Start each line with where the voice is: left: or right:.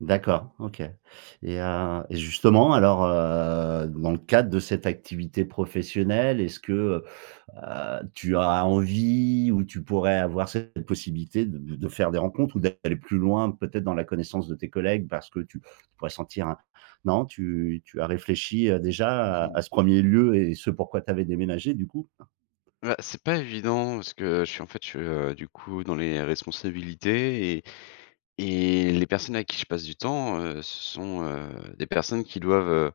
right: D'accord, OK et heu et justement alors, heu, dans le cadre de cette activité professionnelle, est-ce que, heu, tu as envie, ou tu pourrais avoir cette possibilité de de faire des rencontres ou d'aller plus loin, peut-être dans la connaissance de tes collègues? Parce que tu pourrais sentir, un non, tu tu as réfléchi, heu, déjà à
left: [unintelligible]
right: à ce 1er lieu et ce pourquoi tu avais déménagé du coup?
left: Ouais, c'est pas évident, parce que je suis en fait, je suis, heu, du coup dans les responsabilités et et les personnes avec qui je passe du temps, heu, ce sont, heu, des personnes qui doivent, heu,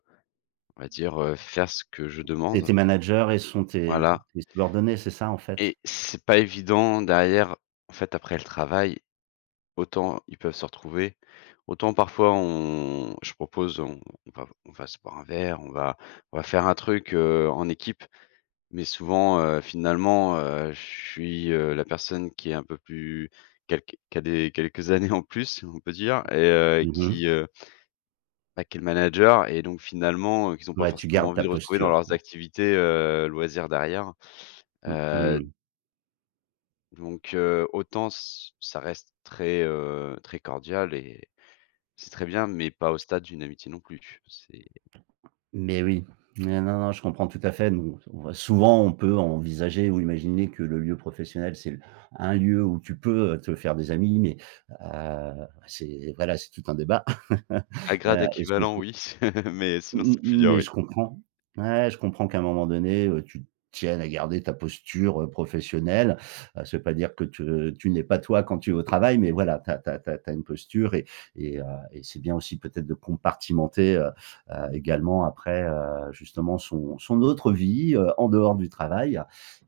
left: on va dire, heu, faire ce que je
right: Et tes
left: demande.
right: managers, elles sont tes
left: Voilà.
right: tes subordonnées, c'est ça, en fait?
left: Et c'est pas évident derrière en fait, après le travail, autant ils peuvent se retrouver, autant parfois on je propose on va on on va se boire un verre, on va on va faire un truc, heu, en équipe. Mais souvent, heu, finalement, heu, je suis, heu, la personne qui a un peu plus qui a qui a des quelques années en plus, ou on peut dire, et heu,
right: Mmh mh.
left: qui heu bah, qui est le manager et donc finalement, heu, qu'ils ont pas
right: Ouais, tu
left: forcément
right: gardes ta
left: envie de retrouver dans
right: posture,
left: leurs
right: quoi.
left: activités, heu, loisirs derrière,
right: Mmh
left: heu
right: mh.
left: donc heu, autant c ça reste très, heu, très cordial et c'est très bien, mais pas au stade d'une amitié non plus, c'est
right: Mais oui, non, non, je comprends tout à fait, non on va souvent, on peut envisager ou imaginer que le lieu professionnel, c'est l un lieu où tu peux, heu, te faire des amis, mais, heu, c'est voilà, c'est tout un débat,
left: A grade
right: heu et ce que je
left: équivalent
right: trou
left: oui, mais
right: m
left: sinon c'est
right: m m
left: plus dur
right: mais
left: oui.
right: je comprends, ouais, je comprends qu'à un moment donné, tu tiennes à garder ta posture, heu, professionnelle. Heu, ça veut pas dire que te, heu, tu n'es pas toi, quand tu es au travail, mais voilà, tu as tu as tu as une posture et et heu et c'est bien aussi peut-être, de compartimenter, heu, heu, également après, heu, justement son son autre vie, heu, en dehors du travail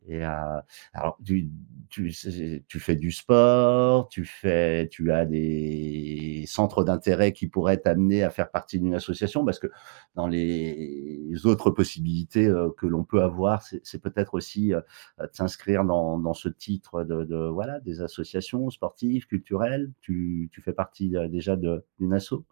right: et heu, alors tu tu zai zai tu fais du sport, tu fais tu as des centres d'intérêt qui pourraient t'amener à faire partie d'une association? Parce que dans les autres possibilités, heu, que l'on peut avoir, c'est c'est peut-être aussi, heu heu, de s'inscrire dans dans ce titre de de voilà, des associations sportives, culturelles. Tu tu fais partie, heu, déjà de d'une asso?